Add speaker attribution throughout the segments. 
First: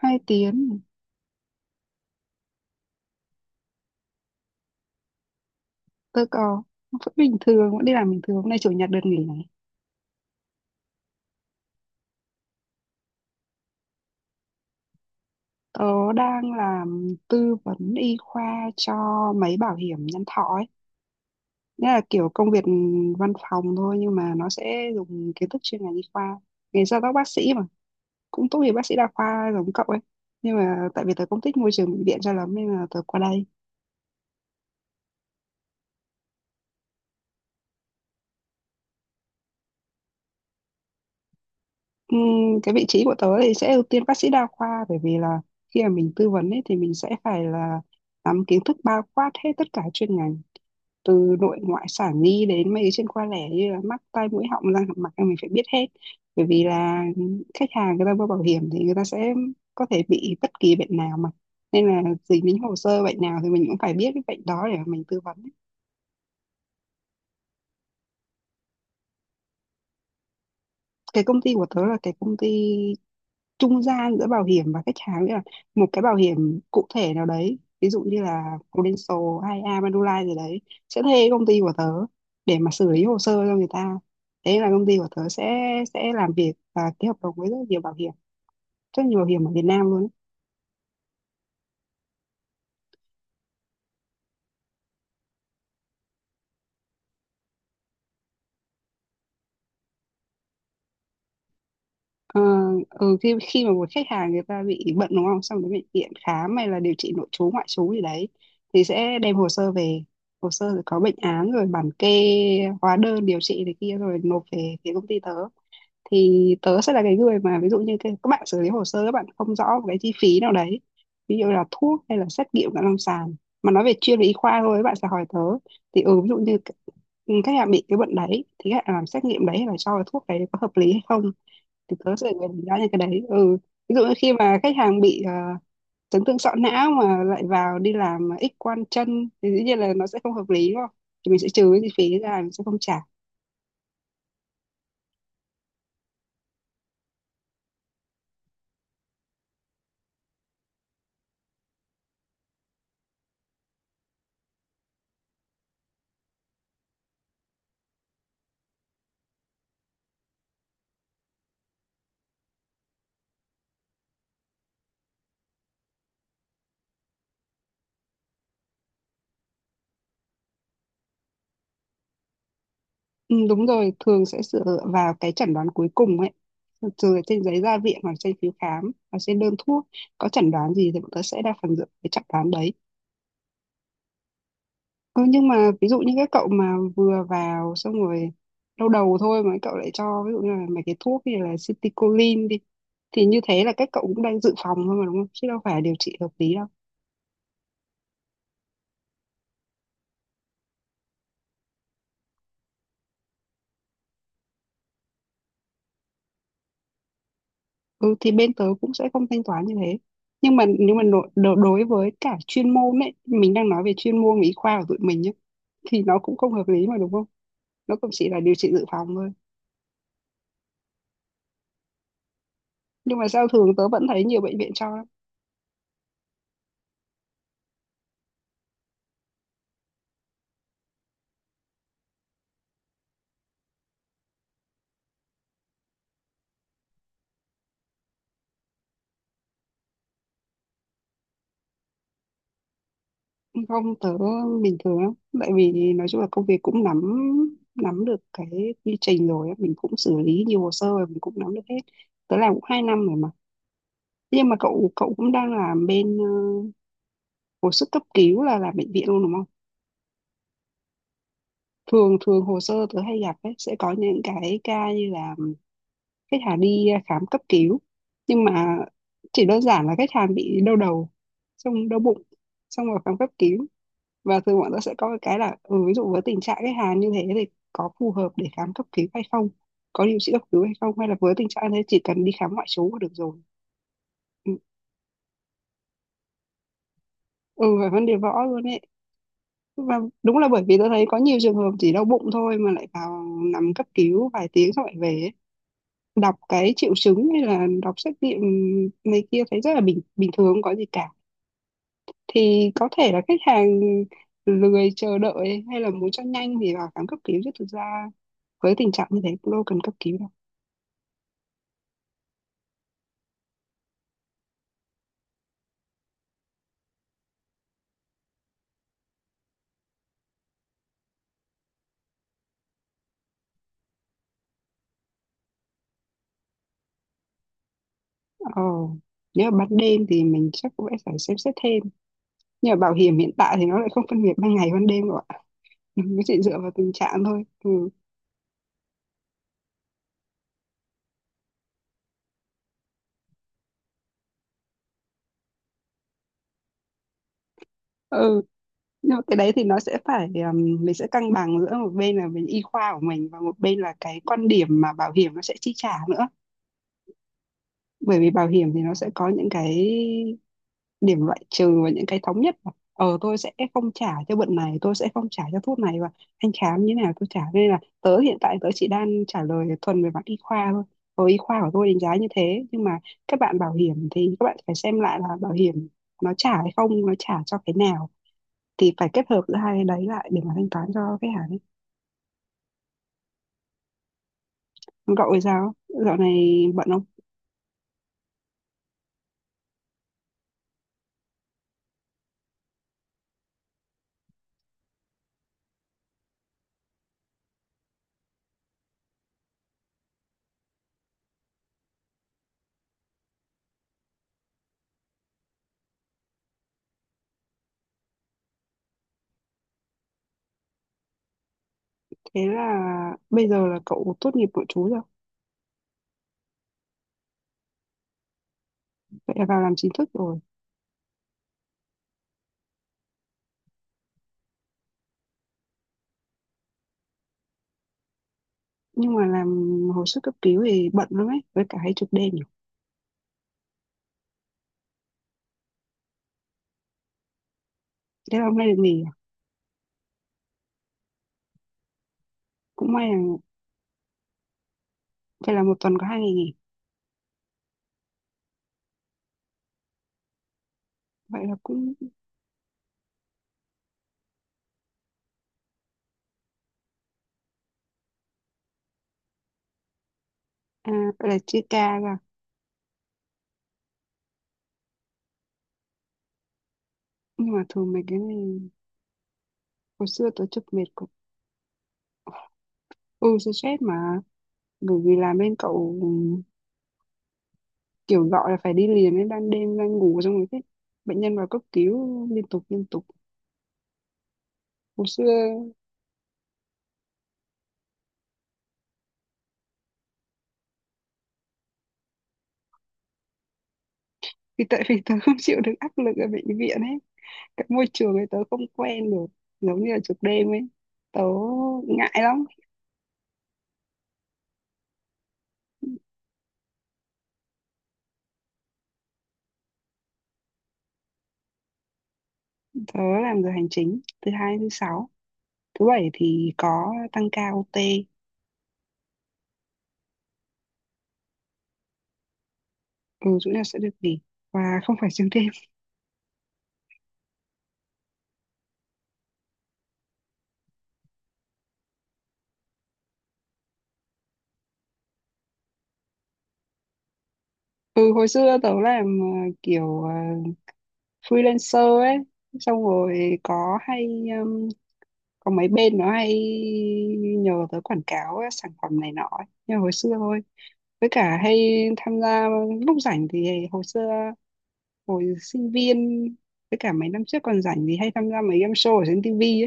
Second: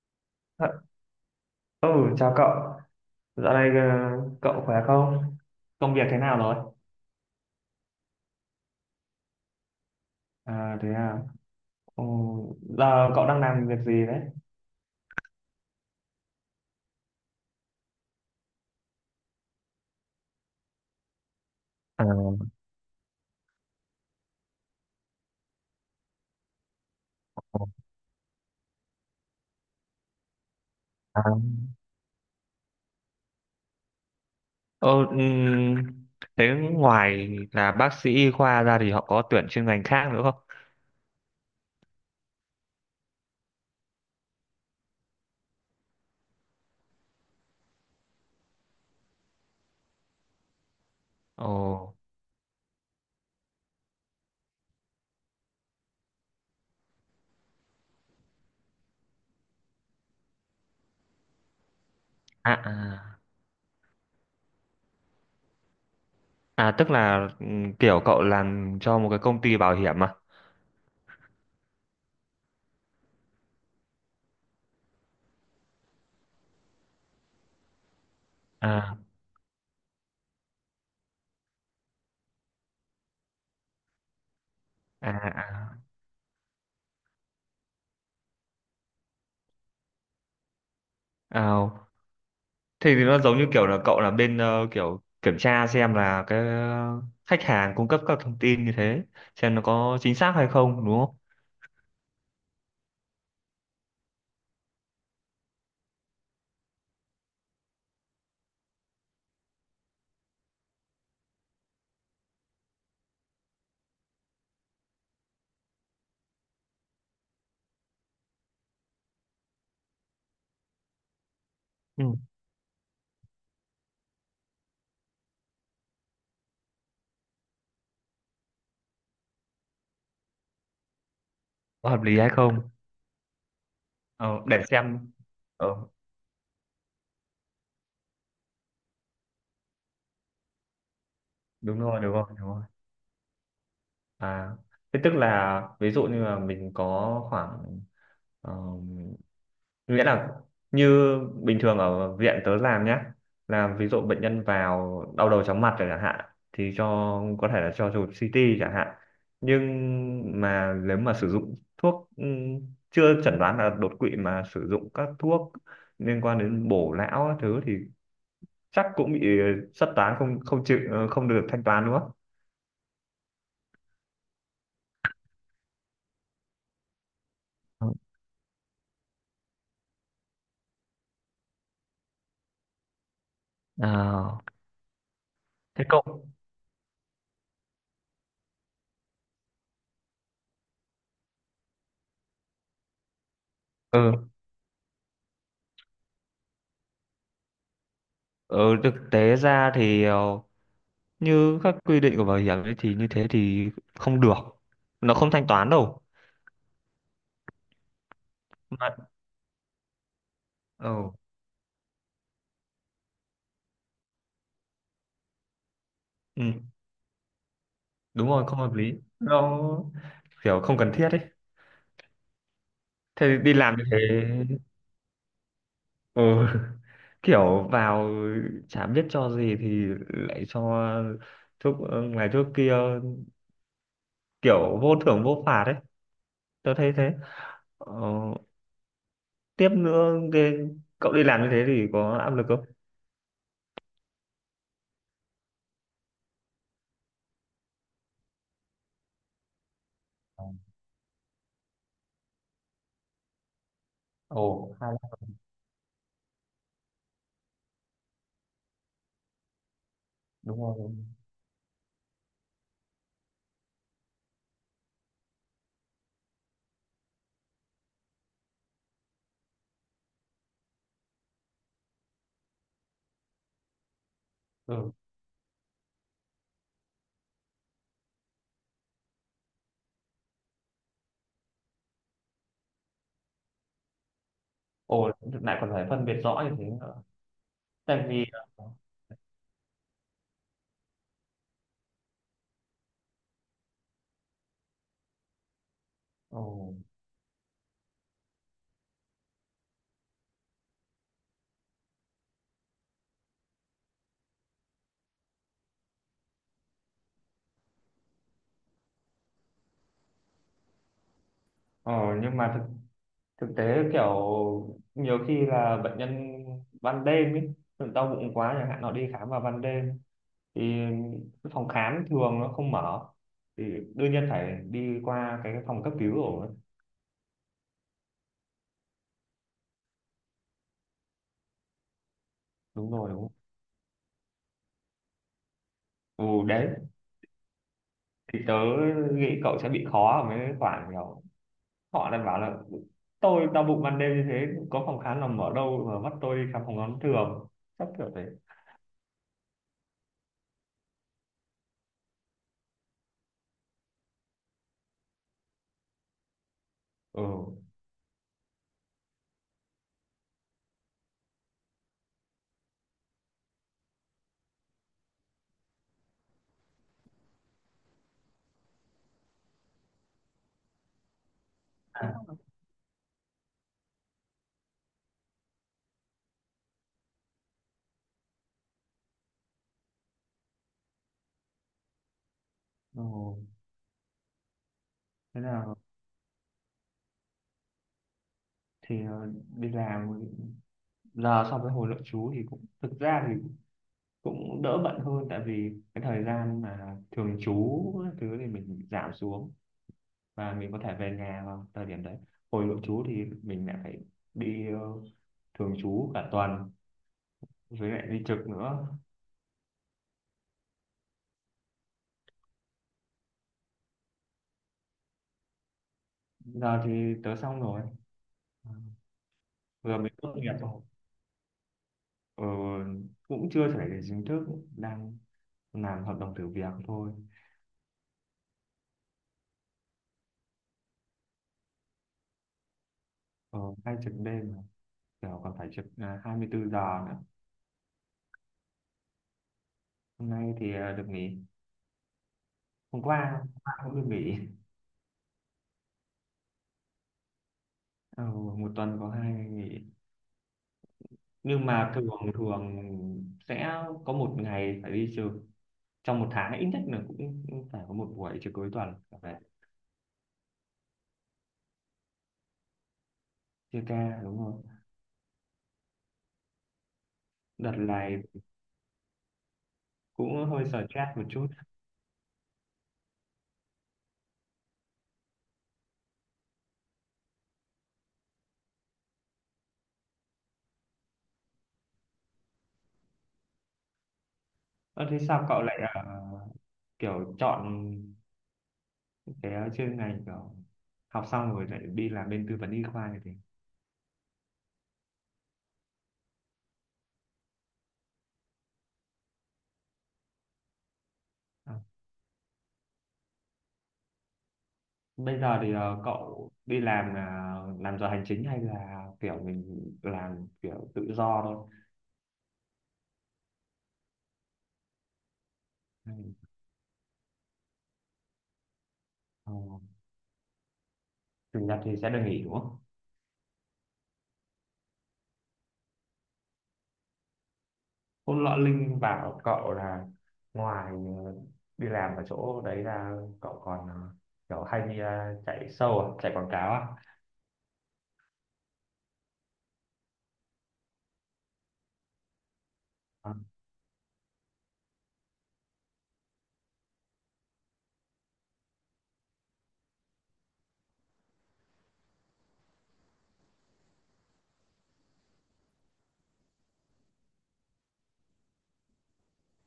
Speaker 1: hai
Speaker 2: Ờ.
Speaker 1: tiếng
Speaker 2: Ừ. Chào cậu. Dạo này cậu khỏe không? Công việc thế
Speaker 1: tôi
Speaker 2: nào rồi?
Speaker 1: có vẫn bình thường vẫn đi làm bình thường hôm nay chủ nhật được nghỉ này.
Speaker 2: À, thế à. Ừ, giờ cậu đang làm việc gì đấy?
Speaker 1: Tớ đang làm tư vấn y khoa cho mấy bảo hiểm nhân thọ ấy, nghĩa là
Speaker 2: À,
Speaker 1: kiểu công việc văn phòng thôi nhưng mà nó sẽ dùng kiến thức chuyên ngành y khoa, nghề gia tóc bác sĩ mà, cũng tốt nghiệp bác sĩ đa khoa giống cậu ấy, nhưng mà tại vì
Speaker 2: à.
Speaker 1: tớ không thích môi trường bệnh viện cho lắm nên là tớ qua đây.
Speaker 2: Ờ, ừm, thế ngoài là bác sĩ y khoa ra thì họ có tuyển chuyên ngành khác nữa không?
Speaker 1: Ừm, cái vị trí của tớ thì sẽ ưu tiên bác sĩ đa khoa bởi vì là khi mà mình tư vấn ấy thì mình sẽ phải là nắm kiến thức bao quát hết tất cả chuyên ngành, từ
Speaker 2: Ồ,
Speaker 1: nội ngoại sản nhi đến mấy cái chuyên khoa lẻ như là mắt tai mũi họng răng hàm mặt là mình phải biết hết, bởi vì là khách hàng người ta mua bảo hiểm thì người ta sẽ có thể bị bất kỳ bệnh nào mà, nên là dính
Speaker 2: à,
Speaker 1: đến hồ sơ
Speaker 2: à,
Speaker 1: bệnh nào thì mình cũng phải biết cái bệnh đó để mà mình tư vấn.
Speaker 2: à tức là kiểu cậu làm cho một cái công ty bảo hiểm à?
Speaker 1: Cái công ty của tớ là cái công ty trung gian giữa bảo hiểm và khách hàng, nghĩa là một cái bảo hiểm cụ thể nào đấy ví dụ như là
Speaker 2: À,
Speaker 1: Prudential hay A Manulife gì đấy sẽ thuê công ty của tớ để mà xử lý hồ sơ cho người ta, thế là công ty của
Speaker 2: à,
Speaker 1: tớ sẽ
Speaker 2: à.
Speaker 1: sẽ làm việc và ký hợp đồng với rất nhiều bảo hiểm ở Việt Nam luôn ấy.
Speaker 2: À. Thế thì nó giống như kiểu là cậu là bên kiểu kiểm tra xem là cái khách hàng cung cấp các thông tin như thế, xem nó có chính xác hay không đúng không?
Speaker 1: Ờ, ừ, khi khi mà một khách hàng người ta bị bệnh đúng không, xong đến bệnh viện khám hay là điều trị nội trú ngoại trú gì đấy thì sẽ đem hồ sơ về, hồ sơ rồi có bệnh án rồi bản kê hóa đơn điều trị này kia rồi nộp về phía công ty tớ, thì tớ sẽ là cái người mà ví dụ như cái, các bạn xử lý hồ sơ các bạn không rõ một cái chi phí nào đấy, ví dụ là thuốc
Speaker 2: Ừ.
Speaker 1: hay là xét nghiệm cận lâm sàng, mà nói về chuyên về y khoa thôi các bạn sẽ hỏi tớ, thì ví dụ như khách hàng bị cái bệnh đấy thì khách hàng làm xét nghiệm đấy hay là cho cái thuốc đấy có hợp lý hay không,
Speaker 2: Có
Speaker 1: thì
Speaker 2: hợp
Speaker 1: tớ
Speaker 2: lý
Speaker 1: sẽ
Speaker 2: hay
Speaker 1: là người đánh
Speaker 2: không?
Speaker 1: giá những cái đấy, ừ, ví dụ như khi
Speaker 2: Ờ,
Speaker 1: mà
Speaker 2: để
Speaker 1: khách hàng
Speaker 2: xem.
Speaker 1: bị
Speaker 2: Ờ,
Speaker 1: chấn thương sọ não mà lại vào đi làm X quang chân thì dĩ nhiên là nó sẽ không hợp lý đúng không, thì mình sẽ trừ
Speaker 2: đúng
Speaker 1: cái chi
Speaker 2: rồi, đúng
Speaker 1: phí
Speaker 2: rồi,
Speaker 1: ra
Speaker 2: đúng
Speaker 1: mình
Speaker 2: rồi.
Speaker 1: sẽ không trả.
Speaker 2: À, thế tức là ví dụ như là mình có khoảng, nghĩa là như bình thường ở viện tớ làm nhá, là ví dụ bệnh nhân vào đau đầu chóng mặt rồi chẳng hạn thì cho, có thể là cho chụp CT chẳng hạn, nhưng mà nếu mà sử dụng thuốc, chưa chẩn đoán là đột quỵ mà sử dụng các thuốc liên quan đến bổ lão các thứ thì chắc cũng bị xuất toán, không không chịu, không được thanh toán đúng không.
Speaker 1: Ừ, đúng rồi, thường sẽ dựa vào cái chẩn đoán cuối cùng ấy. Từ trên giấy ra viện hoặc trên phiếu khám hoặc trên đơn thuốc có chẩn đoán gì thì bọn tớ sẽ đa phần dựa vào cái chẩn đoán đấy.
Speaker 2: Ờ,
Speaker 1: Ừ, nhưng mà
Speaker 2: thế
Speaker 1: ví dụ như
Speaker 2: cậu
Speaker 1: các cậu mà vừa vào xong rồi lâu đầu thôi mà các cậu lại cho ví dụ như là mấy cái thuốc như là citicoline đi, thì như thế là các cậu cũng
Speaker 2: ừ,
Speaker 1: đang dự phòng thôi mà đúng không? Chứ đâu phải điều trị hợp lý đâu.
Speaker 2: ừ thực tế ra thì như các quy định của bảo hiểm ấy thì như thế thì không được, nó không thanh toán đâu
Speaker 1: Ừ thì bên tớ
Speaker 2: mà.
Speaker 1: cũng sẽ không thanh toán như thế. Nhưng mà nếu mà
Speaker 2: Ừ,
Speaker 1: đối với cả chuyên môn ấy, mình đang nói về chuyên môn y khoa của tụi mình nhé, thì nó cũng
Speaker 2: ừ,
Speaker 1: không hợp lý mà đúng không? Nó cũng chỉ
Speaker 2: đúng
Speaker 1: là
Speaker 2: rồi,
Speaker 1: điều
Speaker 2: không
Speaker 1: trị
Speaker 2: hợp
Speaker 1: dự
Speaker 2: lý,
Speaker 1: phòng thôi.
Speaker 2: nó kiểu không cần thiết ấy.
Speaker 1: Nhưng
Speaker 2: Thế
Speaker 1: mà
Speaker 2: thì
Speaker 1: sao
Speaker 2: đi
Speaker 1: thường
Speaker 2: làm như
Speaker 1: tớ
Speaker 2: thế,
Speaker 1: vẫn thấy nhiều bệnh viện cho lắm.
Speaker 2: ừ, kiểu vào chả biết cho gì thì lại cho thuốc, ngày thuốc kia, kiểu vô thưởng vô phạt ấy, tôi thấy thế. Ờ, tiếp nữa cái, cậu đi làm như thế thì có áp lực không?
Speaker 1: Không, tớ bình thường lắm. Tại vì nói chung là công việc cũng nắm nắm được cái quy trình rồi, á, mình cũng xử lý nhiều hồ sơ rồi, mình cũng nắm được hết. Tớ làm cũng 2 năm rồi mà. Nhưng mà
Speaker 2: Ồ,
Speaker 1: cậu
Speaker 2: hay
Speaker 1: cậu
Speaker 2: lắm.
Speaker 1: cũng đang làm bên hồi sức cấp cứu là làm bệnh viện luôn đúng không?
Speaker 2: Đúng rồi. Đúng
Speaker 1: Thường thường hồ sơ tớ hay gặp ấy, sẽ có những cái ca như là khách hàng đi khám cấp cứu nhưng mà chỉ đơn giản là khách hàng bị đau đầu, xong đau bụng, xong rồi khám cấp cứu, và thường bọn tớ
Speaker 2: rồi. Ừ.
Speaker 1: sẽ có cái là ừ, ví dụ với tình trạng khách hàng như thế thì có phù hợp để khám cấp cứu hay không, có điều trị cấp cứu hay không, hay là với tình trạng thế chỉ cần đi khám ngoại trú là được rồi, ừ,
Speaker 2: Ồ, lại còn phải phân biệt rõ như thế.
Speaker 1: ừ, phải
Speaker 2: Tại
Speaker 1: vấn đề
Speaker 2: vì
Speaker 1: võ luôn ấy, và đúng là bởi vì tôi thấy có nhiều trường hợp chỉ đau bụng thôi mà lại vào nằm cấp cứu vài tiếng xong lại về ấy, đọc
Speaker 2: ờ,
Speaker 1: cái triệu chứng hay là đọc xét nghiệm này kia thấy rất là bình bình thường không có gì cả, thì có thể là khách hàng lười chờ đợi hay là muốn cho nhanh thì vào khám cấp cứu chứ thực ra với tình trạng như thế cũng đâu cần cấp cứu đâu.
Speaker 2: ờ, nhưng mà thực thực tế kiểu nhiều khi là bệnh nhân ban đêm ấy tự đau bụng quá chẳng hạn, họ đi khám vào ban đêm thì cái phòng khám thường nó không mở thì đương nhiên phải đi qua cái phòng cấp cứu rồi,
Speaker 1: Ờ nếu mà ban đêm thì mình chắc cũng sẽ phải xem xét thêm, nhưng mà
Speaker 2: đúng
Speaker 1: bảo
Speaker 2: rồi
Speaker 1: hiểm
Speaker 2: đúng
Speaker 1: hiện
Speaker 2: không?
Speaker 1: tại thì nó lại không phân biệt ban ngày ban đêm rồi ạ. Mình
Speaker 2: Ừ,
Speaker 1: chỉ dựa
Speaker 2: đấy,
Speaker 1: vào tình trạng thôi, ừ,
Speaker 2: thì tớ nghĩ cậu sẽ bị khó ở mấy khoản kiểu họ đang bảo là tôi đau bụng ban đêm như thế có phòng khám nào mở đâu mà bắt tôi đi khám phòng khám thường, chắc kiểu thế.
Speaker 1: ừ, nhưng mà cái đấy thì nó sẽ phải mình sẽ cân bằng giữa một bên là bên y khoa của mình và một bên là cái quan điểm mà bảo hiểm nó sẽ chi trả nữa,
Speaker 2: Ừ,
Speaker 1: bởi vì bảo hiểm thì nó sẽ có những cái điểm loại trừ và những cái thống nhất mà. Ờ tôi sẽ không trả cho bệnh này tôi sẽ không trả cho thuốc này và anh khám như thế nào tôi trả, nên là tớ hiện tại tớ chỉ đang trả lời thuần về mặt y khoa thôi, y khoa của tôi đánh giá như thế, nhưng mà các bạn bảo hiểm thì các bạn phải xem lại là bảo hiểm nó trả hay không nó trả cho cái nào, thì phải kết hợp giữa hai cái đấy lại để mà thanh toán cho khách hàng ấy.
Speaker 2: ừ.
Speaker 1: Còn cậu thì
Speaker 2: Thế
Speaker 1: sao
Speaker 2: nào
Speaker 1: dạo này bận không?
Speaker 2: thì đi làm giờ so với hồi nội trú thì cũng, thực ra thì cũng đỡ bận hơn, tại vì cái thời gian mà thường trú các thứ thì mình giảm xuống và mình có thể về nhà vào thời điểm đấy, hồi nội trú thì mình lại phải đi thường trú cả tuần, với lại đi trực nữa.
Speaker 1: Thế là bây giờ là cậu tốt nghiệp nội trú rồi,
Speaker 2: Giờ thì tớ xong rồi,
Speaker 1: vậy là vào làm chính
Speaker 2: vừa
Speaker 1: thức
Speaker 2: mới tốt
Speaker 1: rồi.
Speaker 2: nghiệp rồi. Ờ, cũng chưa phải là chính thức, đang làm hợp đồng thử việc thôi.
Speaker 1: Nhưng mà làm hồi sức cấp cứu thì bận lắm ấy, với cả hay trực đêm nhiều.
Speaker 2: Ờ, hay trực đêm mà, kiểu còn phải trực 24 giờ nữa.
Speaker 1: Thế là hôm nay được nghỉ à?
Speaker 2: Hôm nay thì được nghỉ,
Speaker 1: Cũng
Speaker 2: hôm
Speaker 1: may là
Speaker 2: qua hôm qua cũng được nghỉ.
Speaker 1: phải là một tuần có 2 ngày nghỉ,
Speaker 2: Ờ, một tuần có 2 ngày nghỉ,
Speaker 1: vậy là
Speaker 2: nhưng
Speaker 1: cũng.
Speaker 2: mà thường, thường sẽ có một ngày phải đi trực, trong một tháng ít nhất là cũng cũng phải có một buổi trực cuối tuần là phải,
Speaker 1: À, vậy là chia ca ra,
Speaker 2: chia ca đúng không.
Speaker 1: nhưng mà
Speaker 2: Đợt
Speaker 1: thường mấy cái
Speaker 2: này
Speaker 1: này hồi xưa tôi
Speaker 2: cũng
Speaker 1: trực
Speaker 2: hơi
Speaker 1: mệt cực,
Speaker 2: stress một chút.
Speaker 1: ừ tôi stress mà, bởi vì làm bên cậu kiểu gọi là phải đi liền ấy, ban đêm đang ngủ xong rồi thế bệnh nhân vào cấp cứu liên tục liên tục. Hồi
Speaker 2: Ơ, thế
Speaker 1: xưa
Speaker 2: sao cậu lại kiểu chọn cái chuyên ngành kiểu học xong rồi lại đi làm bên tư vấn y khoa như thế?
Speaker 1: vì tại vì tớ không chịu được áp lực ở bệnh viện ấy, cái môi trường ấy tớ không quen được, giống như là trực đêm ấy tớ
Speaker 2: À.
Speaker 1: ngại lắm.
Speaker 2: Bây giờ thì cậu đi làm là làm giờ hành chính hay là kiểu mình làm kiểu tự do thôi?
Speaker 1: Tớ làm giờ hành chính thứ hai đến thứ sáu. Thứ bảy
Speaker 2: Ừ.
Speaker 1: thì có tăng ca OT.
Speaker 2: Ờ, Chủ nhật thì sẽ được nghỉ đúng không?
Speaker 1: Ừ, chủ nhật sẽ được nghỉ và không phải xuyên đêm.
Speaker 2: Hôm nọ Linh bảo cậu là ngoài ờ, đi làm ở chỗ đấy là cậu còn kiểu hay đi chạy show à, chạy quảng cáo à?
Speaker 1: Ừ, hồi xưa tớ làm kiểu freelancer ấy. Xong
Speaker 2: À,
Speaker 1: rồi có hay um, có mấy bên nó hay nhờ tớ quảng cáo ấy, sản phẩm này nọ ấy. Nhưng mà hồi xưa thôi. Với cả hay tham gia lúc rảnh thì hồi xưa, hồi sinh viên, với cả mấy năm trước còn rảnh thì hay tham gia mấy game show ở trên TV.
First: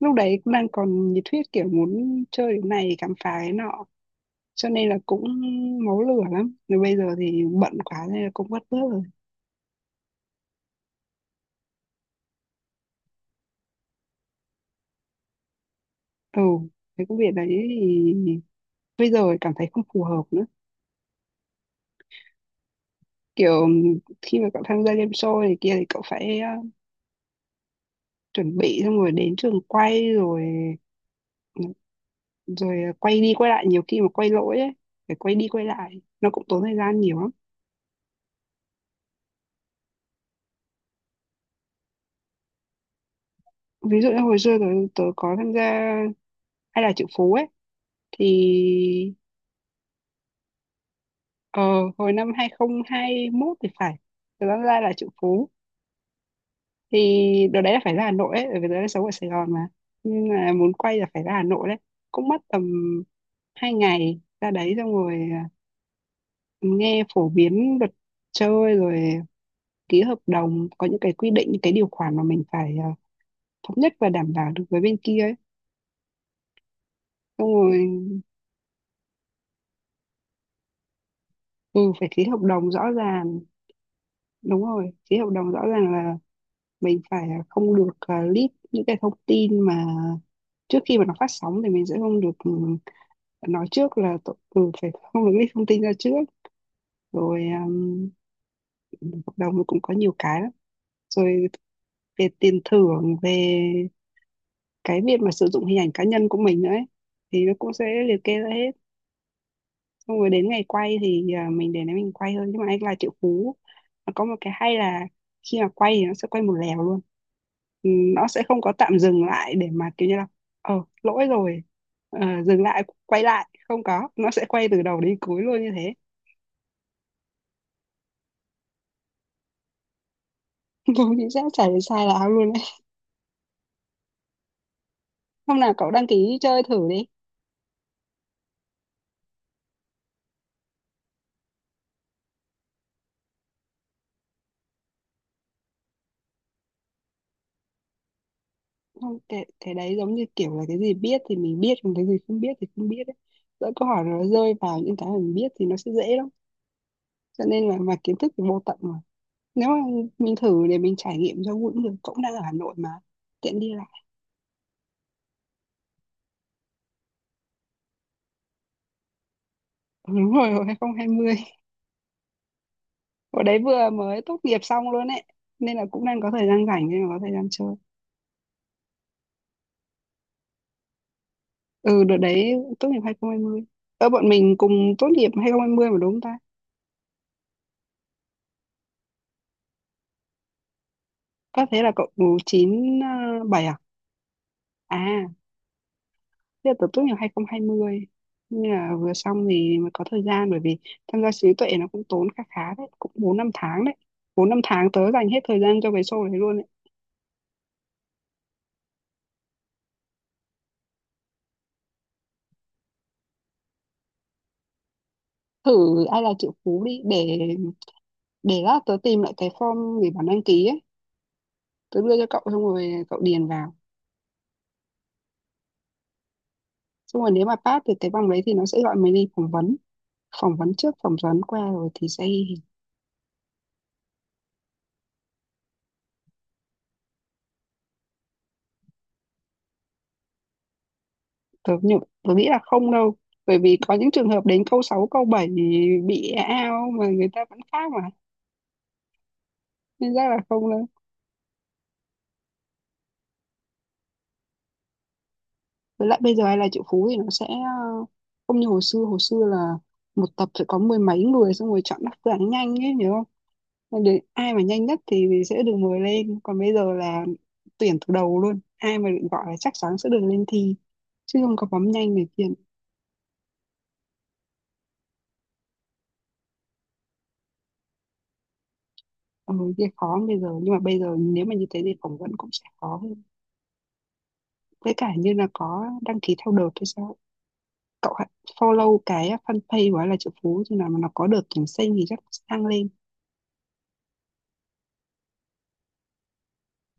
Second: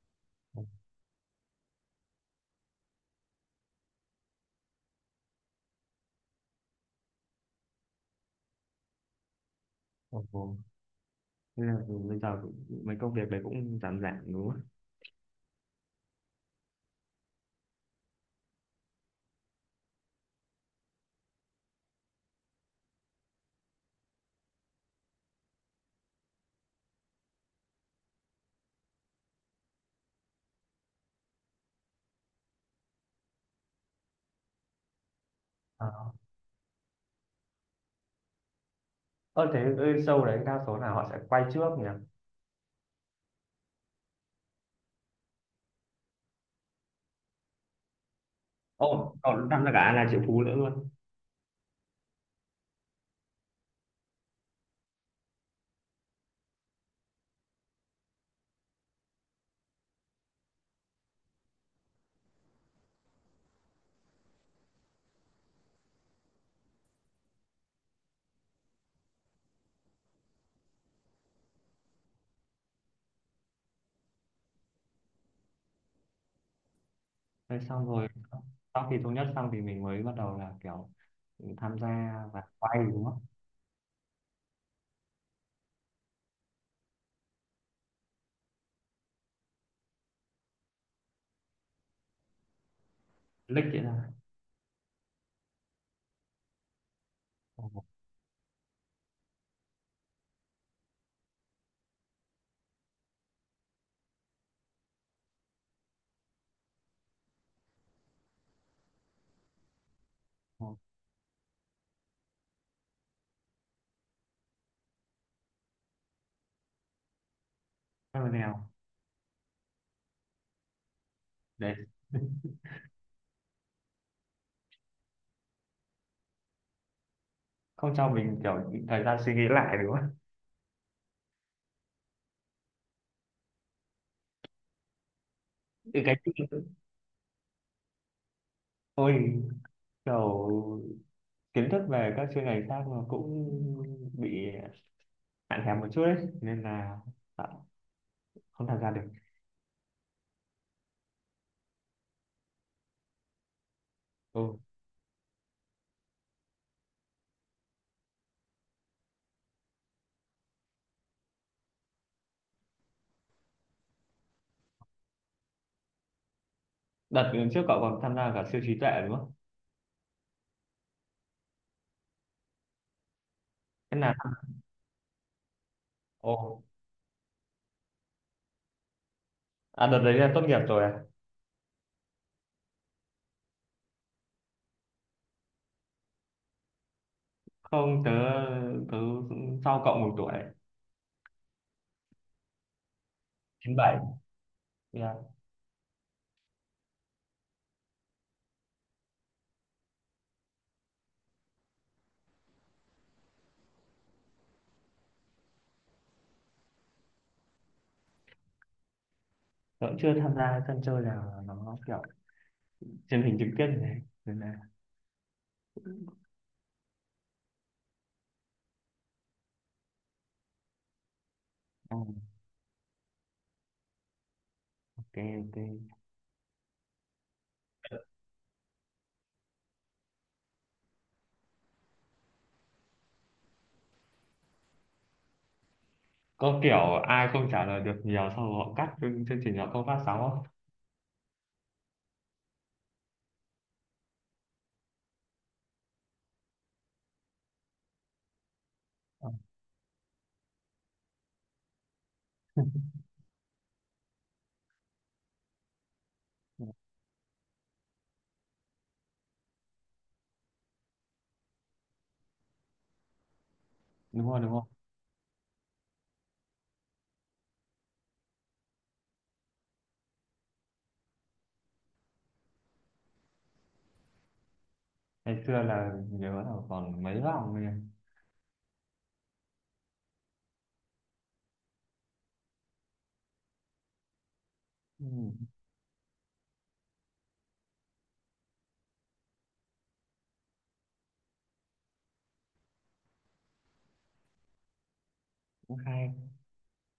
Speaker 1: Lúc đấy cũng đang còn nhiệt huyết, kiểu muốn chơi cái này khám phá cái nọ, cho nên là cũng máu lửa lắm. Rồi bây giờ thì bận quá nên là cũng vất vớt rồi.
Speaker 2: ồ, ồ. Thế là bây giờ mấy công việc đấy cũng giảm giảm đúng không?
Speaker 1: Ừ, cái công việc đấy thì bây giờ cảm thấy không phù hợp nữa. Kiểu khi mà cậu tham gia game show này kia thì cậu phải chuẩn bị, xong rồi đến trường quay, rồi rồi quay đi quay lại, nhiều khi mà quay lỗi ấy, phải quay đi quay
Speaker 2: À.
Speaker 1: lại
Speaker 2: Ờ,
Speaker 1: nó cũng tốn thời gian nhiều lắm.
Speaker 2: thế ơi, show đấy đa số là họ sẽ quay trước nhỉ?
Speaker 1: Ví dụ như hồi xưa tớ có tham gia hay là Triệu Phú ấy, thì
Speaker 2: Ồ, cậu tham gia cả là triệu phú nữa luôn.
Speaker 1: ờ, hồi năm 2021 thì phải. Từ Văn Lai Là Triệu Phú thì đợt đấy là phải ra Hà Nội ấy, bởi vì đợt đấy sống ở Sài Gòn mà. Nhưng mà muốn quay là phải ra Hà Nội đấy. Cũng mất tầm 2 ngày ra đấy, xong rồi nghe phổ biến luật chơi, rồi ký hợp đồng. Có những cái quy định, những cái điều khoản mà mình phải, thống nhất và đảm bảo được với bên kia ấy. Xong
Speaker 2: Thế
Speaker 1: rồi
Speaker 2: xong rồi sau khi thống nhất xong thì mình mới bắt đầu là kiểu tham
Speaker 1: ừ, phải
Speaker 2: gia
Speaker 1: ký hợp
Speaker 2: và
Speaker 1: đồng
Speaker 2: quay
Speaker 1: rõ
Speaker 2: đúng không?
Speaker 1: ràng. Đúng rồi, ký hợp đồng rõ ràng, mình phải, không được, leak những cái thông tin mà trước khi mà nó phát sóng thì mình sẽ không được,
Speaker 2: Lick
Speaker 1: nói
Speaker 2: vậy
Speaker 1: trước
Speaker 2: ra.
Speaker 1: là phải không được leak thông tin ra trước. Rồi
Speaker 2: Ồ,
Speaker 1: hợp đồng cũng có nhiều cái lắm, rồi về tiền thưởng, về cái việc mà sử dụng hình ảnh cá nhân của mình nữa ấy, thì nó cũng sẽ liệt kê ra hết. Xong rồi đến ngày
Speaker 2: ồ.
Speaker 1: quay thì mình để đấy mình quay thôi. Nhưng mà anh là Triệu Phú nó có một cái hay là khi mà quay thì nó sẽ quay một lèo luôn. Ừ,
Speaker 2: Thế
Speaker 1: nó
Speaker 2: là
Speaker 1: sẽ không
Speaker 2: nào?
Speaker 1: có tạm dừng lại để mà kiểu như là ờ lỗi rồi,
Speaker 2: Để
Speaker 1: ờ, dừng lại quay lại, không có, nó sẽ quay từ đầu đến cuối luôn như thế.
Speaker 2: không cho mình kiểu thời gian suy nghĩ lại đúng không?
Speaker 1: Đúng, chính xác, chả để sai là ao luôn đấy. Hôm nào cậu
Speaker 2: Từ
Speaker 1: đăng
Speaker 2: cái
Speaker 1: ký chơi thử đi.
Speaker 2: ôi kiểu kiến thức về các chuyên ngành khác mà cũng bị hạn hẹp một chút ấy nên là tạo- không tham gia được.
Speaker 1: Không, cái đấy giống như kiểu là cái gì biết thì mình biết, còn cái gì không biết thì không biết đấy. Lỡ câu hỏi nó rơi
Speaker 2: Ừ.
Speaker 1: vào những cái mình biết thì nó sẽ dễ lắm. Cho nên là mà kiến thức thì vô tận mà, nếu mà mình thử để mình trải nghiệm cho cũng được, cũng đang ở Hà Nội mà, tiện đi lại.
Speaker 2: Đợt trước cậu còn tham gia cả siêu trí tuệ đúng không?
Speaker 1: Đúng rồi, hồi 2020 ở đấy vừa
Speaker 2: Thế là
Speaker 1: mới tốt nghiệp xong luôn ấy, nên là cũng đang có
Speaker 2: ồ
Speaker 1: thời gian rảnh nên là có thời gian chơi.
Speaker 2: à, đợt đấy là tốt nghiệp rồi à?
Speaker 1: Ừ, đợt đấy tốt nghiệp 2020. Ơ, bọn mình cùng tốt nghiệp 2020 mà, đúng không ta?
Speaker 2: Không, tớ tớ sau cậu một tuổi.
Speaker 1: Có, thế là cậu 97 à?
Speaker 2: 97
Speaker 1: À,
Speaker 2: yeah.
Speaker 1: thế là tớ tốt nghiệp 2020, nhưng là vừa xong thì mới có thời gian, bởi vì tham gia trí tuệ nó cũng tốn khá khá đấy, cũng 4 5 tháng đấy. 4 5 tháng tớ dành hết thời gian cho cái show đấy luôn.
Speaker 2: Tớ cũng chưa tham gia sân chơi nào nó kiểu truyền hình trực tiếp như thế nên là,
Speaker 1: Thử Ai Là Triệu Phú đi, để lát tớ tìm lại cái form để bản đăng ký ấy,
Speaker 2: ừ,
Speaker 1: tớ đưa cho cậu xong rồi cậu điền vào.
Speaker 2: ok ok.
Speaker 1: Xong rồi nếu mà pass thì cái bằng đấy thì nó sẽ gọi mình đi phỏng vấn. Phỏng vấn trước, phỏng vấn qua rồi thì sẽ
Speaker 2: Có kiểu ai không trả lời được nhiều sau họ cắt chương chương trình họ không phát sóng không?
Speaker 1: tớ nghĩ là không đâu, bởi vì có những trường hợp đến câu 6 câu 7 bị e ao mà người ta vẫn khác mà,
Speaker 2: Ờ,
Speaker 1: nên chắc là không đâu. Với lại bây giờ Ai Là Triệu Phú thì nó sẽ không như hồi xưa. Hồi xưa là một tập sẽ có mười mấy người, xong rồi chọn đáp án nhanh ấy nhớ. Còn đến
Speaker 2: đúng rồi đúng
Speaker 1: ai mà
Speaker 2: rồi.
Speaker 1: nhanh nhất thì sẽ được mời lên. Còn bây giờ là tuyển từ đầu luôn, ai mà được gọi là chắc chắn sẽ được lên thi, chứ không có bấm nhanh này kia.
Speaker 2: Ngày xưa là nhớ là còn mấy vòng rồi nhỉ?
Speaker 1: Ừ, kia khó bây giờ, nhưng mà bây giờ nếu mà như thế thì phỏng vấn cũng sẽ khó hơn, với cả
Speaker 2: Ừ,
Speaker 1: như là có đăng ký theo đợt hay sao. Cậu hãy follow cái fanpage của Là Triệu Phú, thì nào mà nó có đợt tuyển sinh thì chắc sẽ đăng lên.
Speaker 2: cũng hay,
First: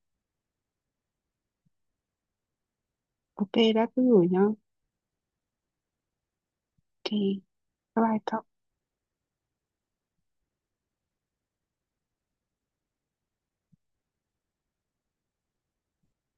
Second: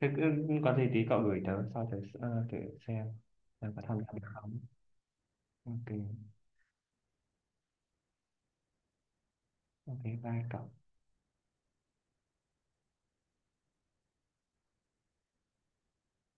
Speaker 2: thế cứ có gì tí cậu gửi tớ sau tớ thử xem
Speaker 1: Ok,
Speaker 2: tớ có
Speaker 1: đã,
Speaker 2: tham
Speaker 1: cứ
Speaker 2: gia
Speaker 1: gửi
Speaker 2: được
Speaker 1: nhá.
Speaker 2: không. Ok,
Speaker 1: Ok, bye bye cậu.
Speaker 2: ok, bye cậu.